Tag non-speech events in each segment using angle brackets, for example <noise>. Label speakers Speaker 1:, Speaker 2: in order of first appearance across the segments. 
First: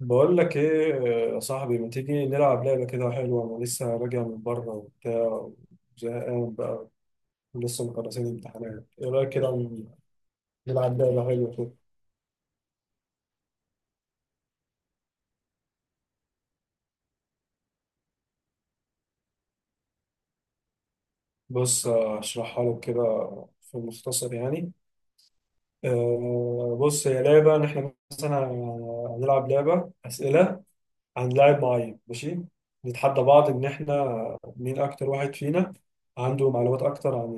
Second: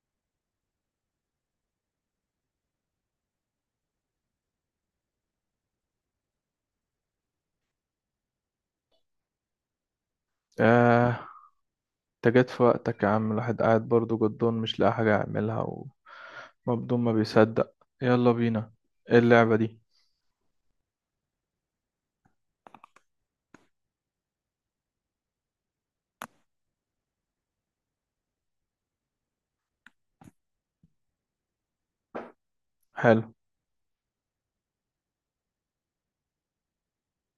Speaker 1: بقول لك ايه؟ يا صاحبي ما تيجي نلعب لعبة كده حلوة، انا لسه راجع من بره وبتاع، زهقان بقى ولسه مخلصين امتحانات. ايه رأيك كده نلعب
Speaker 2: آه
Speaker 1: لعبة حلوة كده؟
Speaker 2: انت جيت في وقتك يا عم، الواحد قاعد برضه جدون مش لاقي حاجة يعملها، ومبدون ما بيصدق. يلا بينا. ايه اللعبة دي؟
Speaker 1: بص اشرحها لك كده في المختصر يعني. بص، هي لعبة ان احنا مثلا هنلعب لعبة أسئلة عن لاعب معين، ماشي؟ نتحدى
Speaker 2: حلو.
Speaker 1: بعض ان احنا مين اكتر واحد فينا عنده معلومات اكتر عن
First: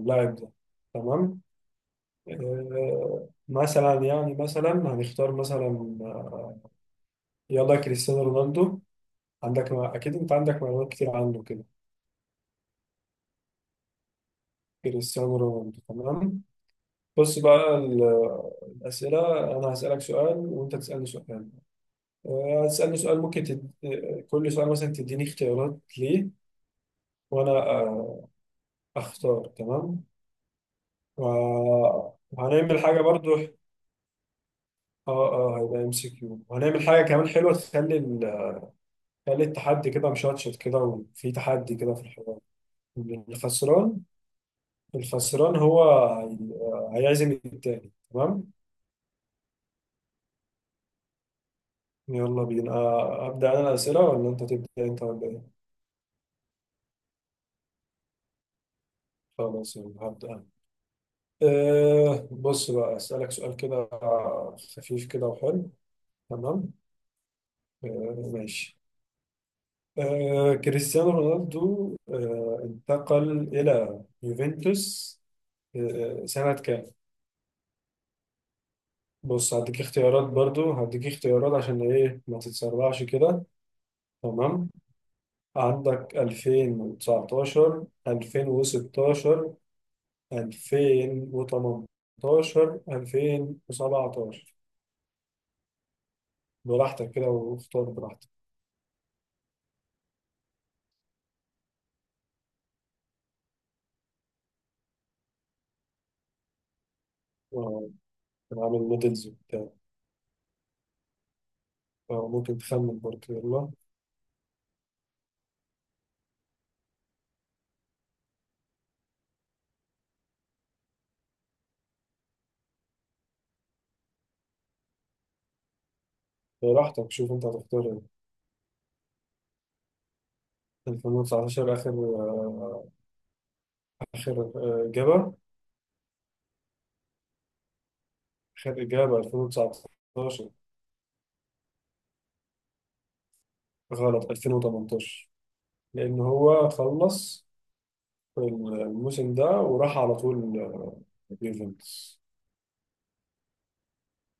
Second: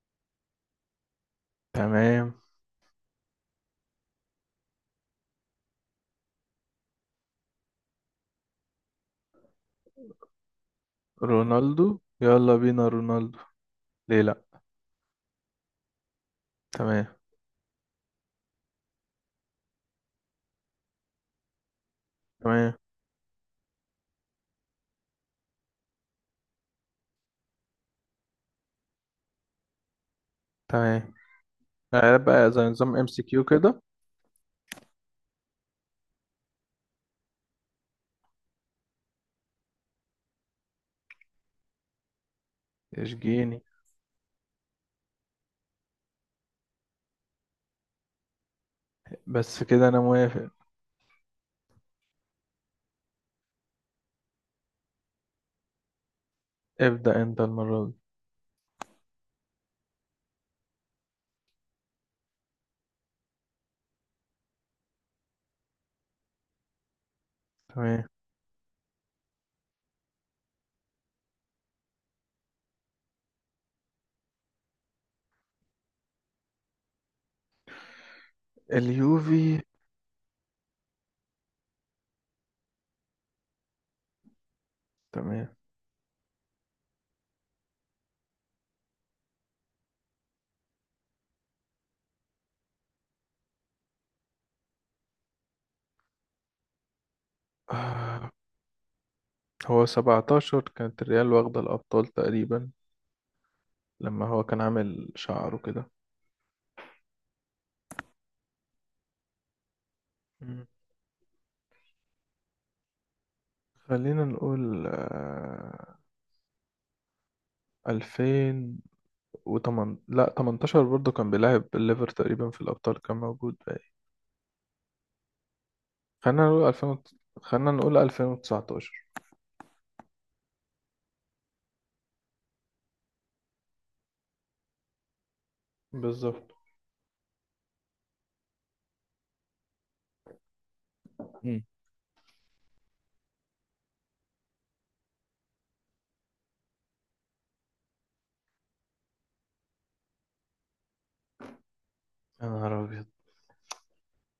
Speaker 1: اللاعب ده، تمام؟
Speaker 2: تمام.
Speaker 1: مثلا يعني مثلا هنختار مثلا آه، يلا كريستيانو رونالدو. عندك ما اكيد انت عندك معلومات كتير عنه كده.
Speaker 2: رونالدو، يلا بينا رونالدو، ليه لأ.
Speaker 1: كريستيانو رونالدو، تمام.
Speaker 2: تمام.
Speaker 1: بص بقى الأسئلة أنا هسألك سؤال وأنت تسألني سؤال.
Speaker 2: تمام.
Speaker 1: هتسألني سؤال ممكن تد... آه، كل سؤال مثلا تديني اختيارات ليه، وأنا أختار، تمام.
Speaker 2: تمام. بقى زي
Speaker 1: وهنعمل
Speaker 2: نظام
Speaker 1: حاجة
Speaker 2: ام سي
Speaker 1: برضو.
Speaker 2: كيو كده.
Speaker 1: اه اه، هيبقى ام سي كيو، وهنعمل حاجة كمان حلوة تخلي، خلي التحدي كده مشطشط كده، وفي تحدي كده في الحوار.
Speaker 2: اشجيني.
Speaker 1: الخسران، الخسران هو هيعزم التاني، تمام.
Speaker 2: بس كده انا موافق.
Speaker 1: يلا بينا. أبدأ أنا الأسئلة ولا أنت تبدأ أنت ولا إيه؟
Speaker 2: ابدأ انت المرة دي.
Speaker 1: خلاص يلا هبدأ أنا. أه بص بقى أسألك سؤال كده خفيف كده وحلو، تمام؟
Speaker 2: تمام.
Speaker 1: أه ماشي. أه، كريستيانو رونالدو أه انتقل إلى يوفنتوس أه سنة كام؟ بص
Speaker 2: اليوفي.
Speaker 1: هديك اختيارات برضو، هديك اختيارات عشان ايه ما تتسرعش كده، تمام؟
Speaker 2: تمام.
Speaker 1: عندك 2019 2016 2018 2017. براحتك كده، واختار براحتك.
Speaker 2: آه هو 17 كانت الريال واخدة الأبطال تقريبا، لما هو كان عامل شعره كده.
Speaker 1: اه، أنا عامل مودلز وبتاع.
Speaker 2: مم.
Speaker 1: ممكن تخمن برضو، يلا.
Speaker 2: خلينا نقول ألفين وتمن لا تمنتاشر، برضه كان بيلعب الليفر تقريبا في الأبطال، كان موجود بقى. خلينا نقول ألفين
Speaker 1: براحتك،
Speaker 2: وت...
Speaker 1: شوف انت
Speaker 2: خلينا
Speaker 1: هتختار
Speaker 2: نقول
Speaker 1: ايه.
Speaker 2: 2019.
Speaker 1: 2019 اخر اخر اجابة؟
Speaker 2: بالظبط.
Speaker 1: اخر اجابة 2019.
Speaker 2: مم.
Speaker 1: غلط، 2018. لأن هو خلص الموسم ده وراح على طول يوفنتوس.
Speaker 2: يا نهار أبيض،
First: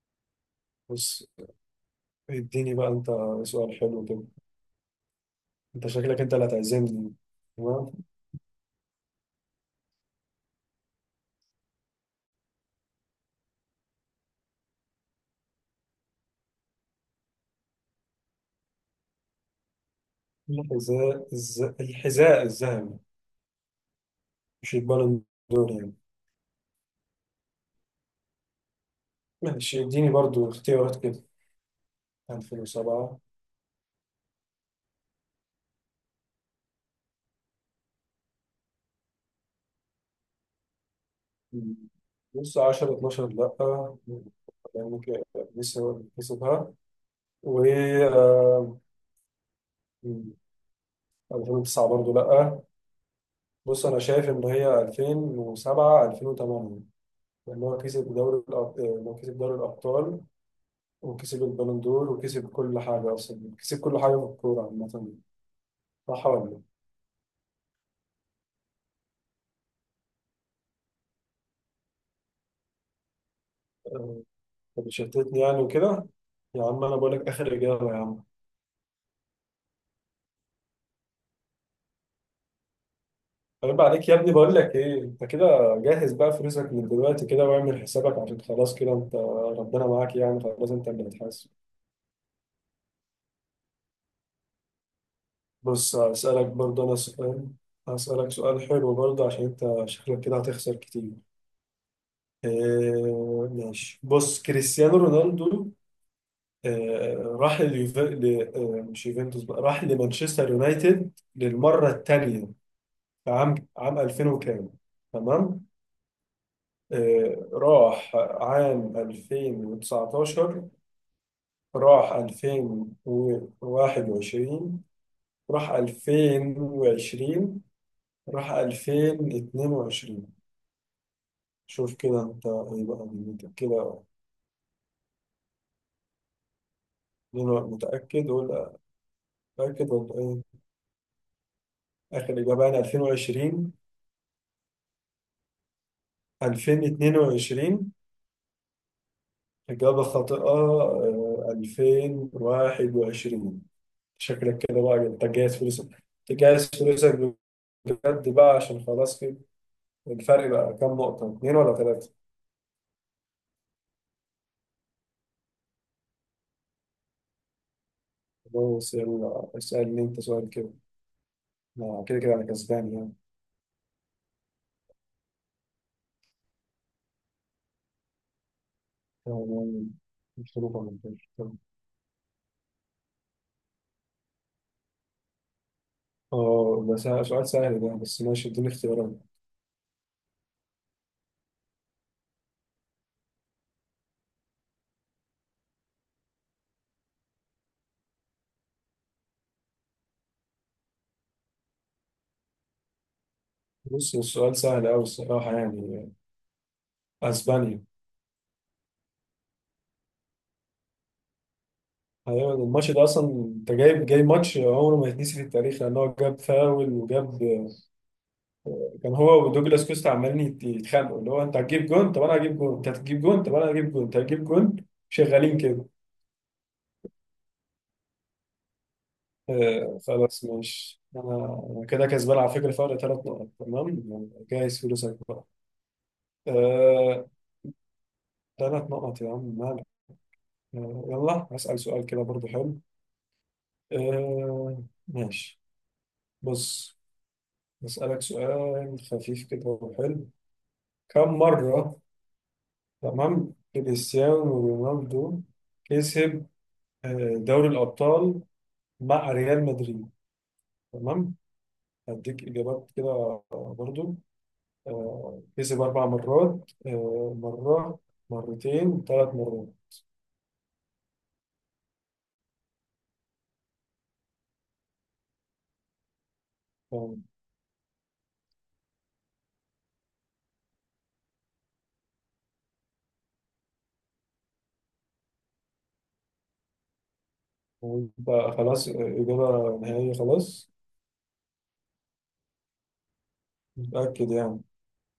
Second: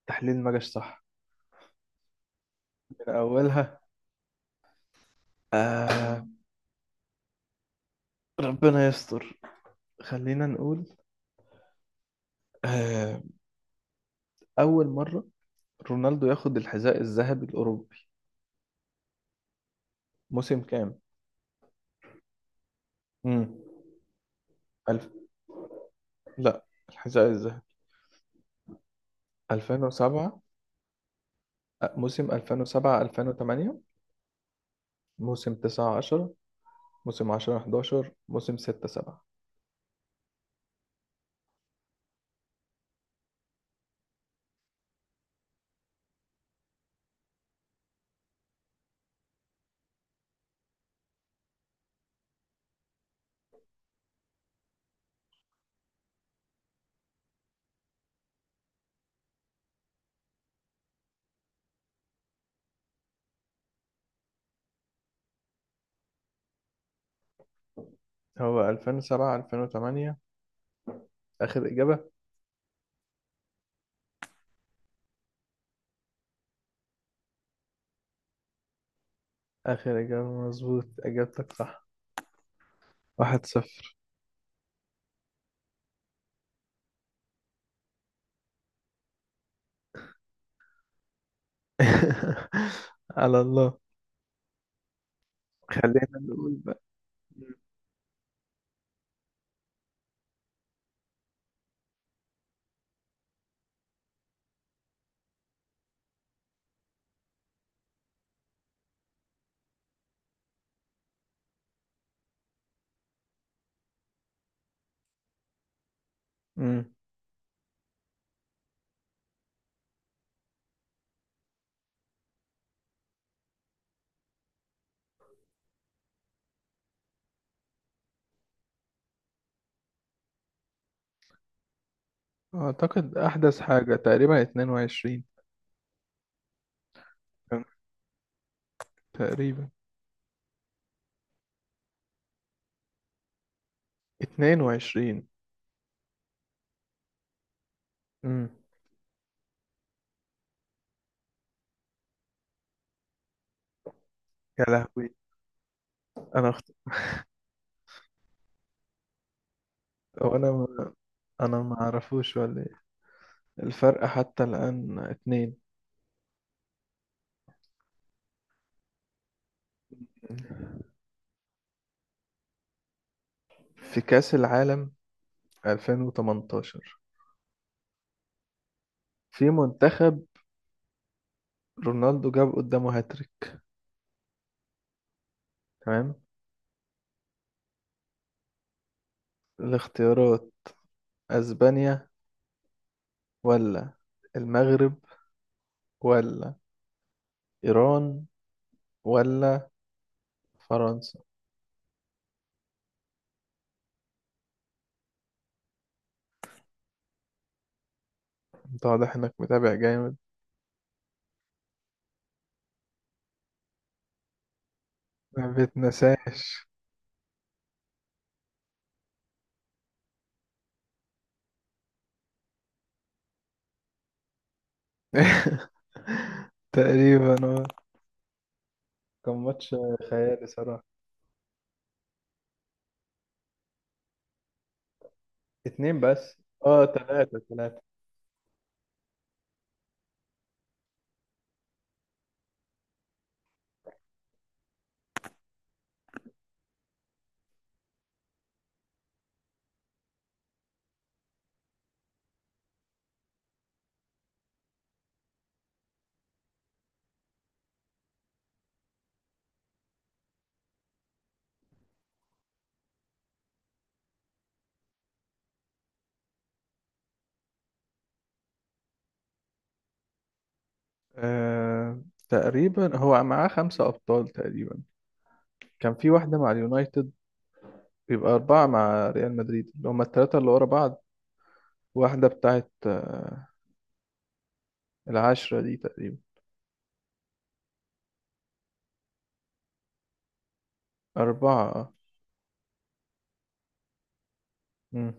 Speaker 2: التحليل ما جاش صح
Speaker 1: بص، اديني بقى أنت
Speaker 2: من أولها.
Speaker 1: سؤال حلو كده، أنت شكلك
Speaker 2: آه...
Speaker 1: أنت اللي هتعزمني، تمام.
Speaker 2: ربنا يستر. خلينا نقول آه... أول مرة رونالدو ياخد الحذاء الذهبي الأوروبي موسم كام؟
Speaker 1: الحذاء الذهبي؟
Speaker 2: مم.
Speaker 1: مش
Speaker 2: ألف
Speaker 1: البالون دور يعني؟
Speaker 2: لا، الحذاء الذهبي.
Speaker 1: ماشي، اديني
Speaker 2: 2007.
Speaker 1: برضو اختيارات كده.
Speaker 2: موسم 2007
Speaker 1: 2007.
Speaker 2: 2008. موسم 9 10. موسم 10 11. موسم 6 7.
Speaker 1: مم. بص 10 12 لأ، يعني كده لسه كسبها، و 2009 برضو لأ. بص انا شايف ان هي 2007 2008، لان هو هو كسب دوري الابطال وكسب البالون دور، وكسب كل حاجه، اصلا كسب كل حاجه في الكوره عامه. صح ولا لا؟
Speaker 2: هو 2007 2008 آخر إجابة.
Speaker 1: آه، طب شتتني يعني وكده، يا عم انا بقول لك اخر اجابه يا عم.
Speaker 2: آخر إجابة مظبوط، إجابتك صح. واحد
Speaker 1: طيب،
Speaker 2: صفر
Speaker 1: عليك يا ابني. بقول لك ايه، انت كده جهز بقى فلوسك من دلوقتي كده، واعمل حسابك، عشان خلاص كده انت ربنا معاك يعني، خلاص انت اللي هتحاسب.
Speaker 2: <laughs> على الله.
Speaker 1: بص
Speaker 2: خلينا
Speaker 1: هسألك
Speaker 2: نقول بقى.
Speaker 1: برضه انا سؤال، هسألك سؤال حلو برضه، عشان انت شكلك كده هتخسر كتير. آه ماشي، بص كريستيانو رونالدو آه مش يوفنتوس بقى، راح لمانشستر يونايتد للمرة الثانية في عام 2000 وكام، تمام؟
Speaker 2: امم
Speaker 1: آه راح عام 2019؟ راح 2021؟ راح 2020؟ راح 2022؟ شوف كده انت ايه بقى
Speaker 2: أعتقد
Speaker 1: دنيتك
Speaker 2: أحدث حاجة
Speaker 1: كده.
Speaker 2: تقريبا 22.
Speaker 1: أنا متأكد ولا؟
Speaker 2: تقريبا
Speaker 1: متأكد ايه؟ آخر إجابة عن 2020.
Speaker 2: 22.
Speaker 1: 2022.
Speaker 2: امم
Speaker 1: إجابة خاطئة، 2021. شكلك
Speaker 2: يا
Speaker 1: كده بقى، يعني
Speaker 2: لهوي.
Speaker 1: أنت جاهز فلوسك،
Speaker 2: أنا
Speaker 1: تجهز
Speaker 2: أخت...
Speaker 1: فلوسك، بجد بقى، عشان خلاص كده.
Speaker 2: أو
Speaker 1: الفرق
Speaker 2: أنا
Speaker 1: بقى كام
Speaker 2: ما...
Speaker 1: نقطة، اتنين
Speaker 2: أنا
Speaker 1: ولا
Speaker 2: ما
Speaker 1: تلاتة؟
Speaker 2: أعرفوش ولا إيه. الفرق حتى الآن اتنين.
Speaker 1: بص يلا اسألني أنت سؤال كده، كده كده أنا كسبان يعني.
Speaker 2: في كأس العالم 2018 في
Speaker 1: آه،
Speaker 2: منتخب
Speaker 1: مش حروف ولا بتاع. طب.
Speaker 2: رونالدو جاب قدامه هاتريك. تمام.
Speaker 1: اه، سؤال سهل ده، بس ماشي اديني اختيارات.
Speaker 2: الاختيارات: اسبانيا، ولا المغرب، ولا ايران، ولا فرنسا.
Speaker 1: بص السؤال سهل أوي الصراحة يعني، أسبانيا.
Speaker 2: انت واضح انك متابع جامد.
Speaker 1: ايوه، الماتش ده اصلا انت جايب ماتش عمره ما يتنسي في
Speaker 2: ما
Speaker 1: التاريخ، لان هو جاب
Speaker 2: بتنساش.
Speaker 1: فاول وجاب، كان هو ودوجلاس كوستا عمالين يتخانقوا، اللي هو انت هتجيب جون، طب انا هجيب جون، انت هتجيب جون، طب انا هجيب جون، انت هتجيب جون، شغالين كده.
Speaker 2: <laughs> تقريبا اه. كان ماتش
Speaker 1: آه خلاص
Speaker 2: خيالي صراحة.
Speaker 1: ماشي، انا كده كسبان على فكره، فرق ثلاث نقط، تمام، جايز فلوسك بقى.
Speaker 2: اتنين بس. اه،
Speaker 1: آه،
Speaker 2: تلاتة تلاتة.
Speaker 1: ثلاث نقط يا عم مالك. آه يلا هسأل سؤال كده برضو حلو. آه ماشي، بص هسألك سؤال خفيف كده وحلو. كم مرة، تمام، كريستيانو رونالدو كسب دوري الأبطال مع ريال مدريد، تمام؟ هديك إجابات كده برضو. كسب أربع مرات، مرة، مرتين، ثلاث مرات؟
Speaker 2: آه تقريبا هو معاه خمسة أبطال تقريبا، كان في واحدة مع اليونايتد،
Speaker 1: تمام.
Speaker 2: بيبقى أربعة مع ريال مدريد اللي هما التلاتة اللي ورا بعض، واحدة بتاعت العشرة دي تقريبا.
Speaker 1: ويبقى خلاص إجابة نهائية، خلاص؟
Speaker 2: أربعة اه.
Speaker 1: متأكد يعني؟
Speaker 2: مم.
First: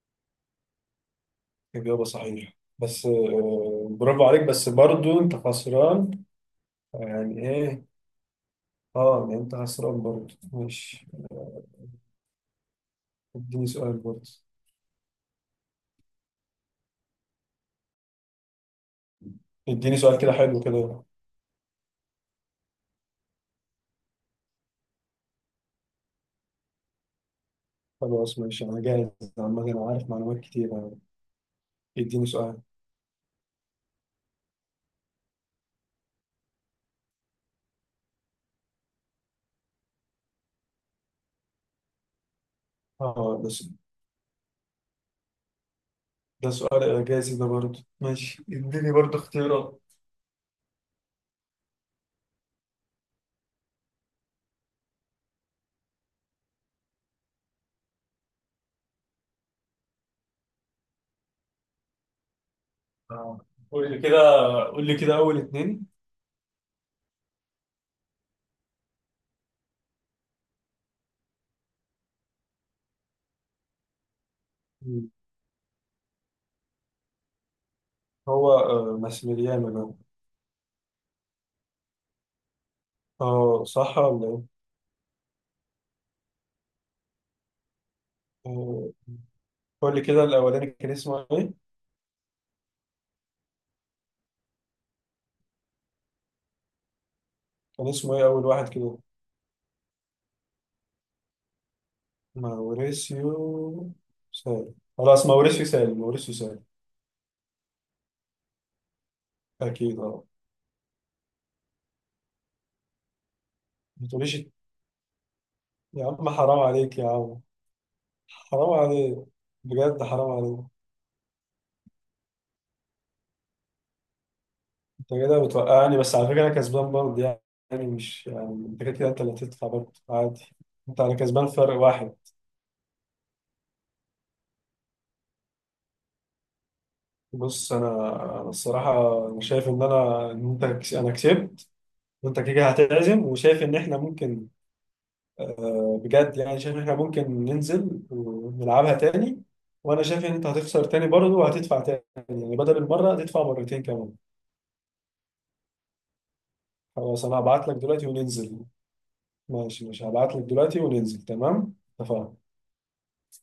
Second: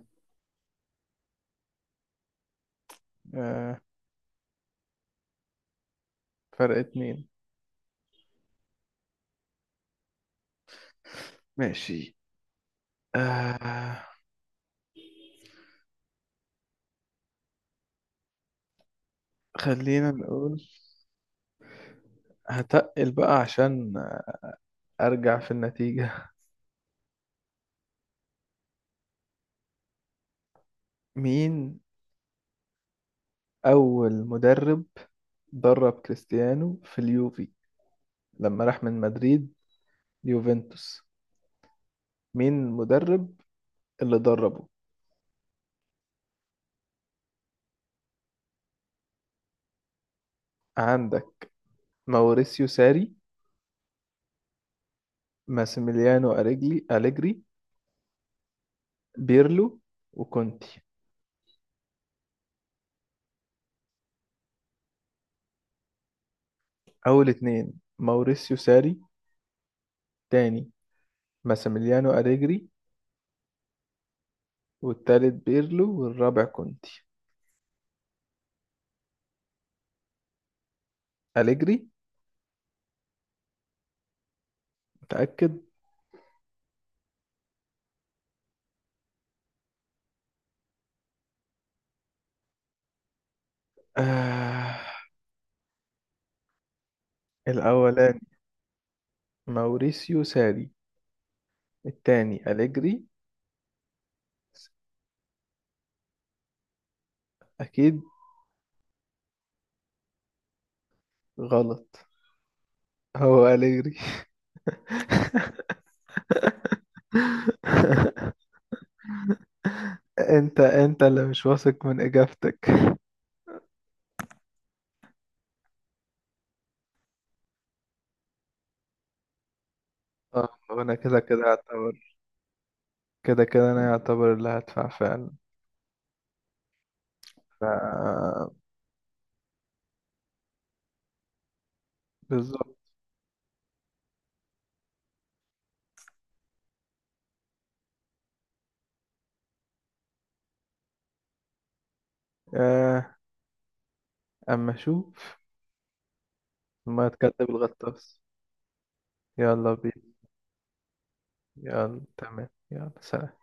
Speaker 1: إجابة صحيحة، بس
Speaker 2: آه،
Speaker 1: برافو عليك. بس برضو أنت خسران.
Speaker 2: فرق اتنين.
Speaker 1: يعني إيه؟ أه يعني أنت خسران برضو، ماشي.
Speaker 2: ماشي.
Speaker 1: اديني سؤال
Speaker 2: آه
Speaker 1: برضه، اديني
Speaker 2: خلينا
Speaker 1: سؤال كده حلو
Speaker 2: نقول.
Speaker 1: كده.
Speaker 2: هتقل بقى عشان أرجع في النتيجة.
Speaker 1: خلاص ماشي انا جاهز، عامة انا عارف معلومات كتير يعني.
Speaker 2: <laughs> مين؟
Speaker 1: اديني سؤال.
Speaker 2: أول مدرب درب كريستيانو في اليوفي لما راح من مدريد ليوفنتوس، مين
Speaker 1: اه
Speaker 2: المدرب
Speaker 1: ده س-
Speaker 2: اللي دربه؟
Speaker 1: ده سؤال اعجازي ده، برضه ماشي اديني برضه اختيارات.
Speaker 2: عندك ماوريسيو ساري، ماسيميليانو أليجري، بيرلو، وكونتي.
Speaker 1: آه. قول لي كده، قول لي كده اول اتنين.
Speaker 2: أول اتنين: ماوريسيو ساري، تاني ماسيميليانو أليجري،
Speaker 1: مم.
Speaker 2: والتالت بيرلو، والرابع كونتي.
Speaker 1: هو ماسميليانو ده،
Speaker 2: أليجري.
Speaker 1: اه صح ولا ايه؟
Speaker 2: متأكد.
Speaker 1: آه، قول لي كده الاولاني كان اسمه ايه؟
Speaker 2: آه.
Speaker 1: كان اسمه
Speaker 2: الأولاني
Speaker 1: ايه اول واحد كده؟
Speaker 2: ماوريسيو ساري، التاني أليجري.
Speaker 1: ماوريسيو سال، خلاص ماوريسيو سال، ماوريسيو سال.
Speaker 2: أكيد.
Speaker 1: اكيد اه.
Speaker 2: غلط، هو أليجري.
Speaker 1: ما
Speaker 2: <laughs>
Speaker 1: تقوليش يا عم، حرام عليك يا عم، حرام عليك، بجد حرام عليك.
Speaker 2: أنت اللي مش واثق من إجابتك.
Speaker 1: انت كده بتوقعني، بس على فكره انا كسبان برضه، يعني مش يعني، انت كده كده انت اللي هتدفع برضه
Speaker 2: اه،
Speaker 1: عادي.
Speaker 2: وأنا
Speaker 1: انت، انا
Speaker 2: كده كده
Speaker 1: كسبان فرق واحد.
Speaker 2: أعتبر، كده كده أنا أعتبر اللي هدفع فعلا. ف
Speaker 1: بص انا، انا الصراحه انا شايف ان انا انا كسبت، وانت كده
Speaker 2: بالظبط.
Speaker 1: هتعزم، وشايف ان احنا ممكن، بجد يعني، شايف ان احنا ممكن ننزل ونلعبها تاني، وانا شايف ان انت هتخسر تاني برضه وهتدفع تاني، يعني بدل المره
Speaker 2: آه.
Speaker 1: هتدفع مرتين كمان.
Speaker 2: أما شو، ما
Speaker 1: خلاص
Speaker 2: تكذب
Speaker 1: انا هبعت لك دلوقتي
Speaker 2: الغطاس.
Speaker 1: وننزل.
Speaker 2: يلا
Speaker 1: ماشي ماشي،
Speaker 2: بينا.
Speaker 1: هبعت لك دلوقتي وننزل، تمام.
Speaker 2: يلا،
Speaker 1: اتفقنا.
Speaker 2: تمام، يلا سلام.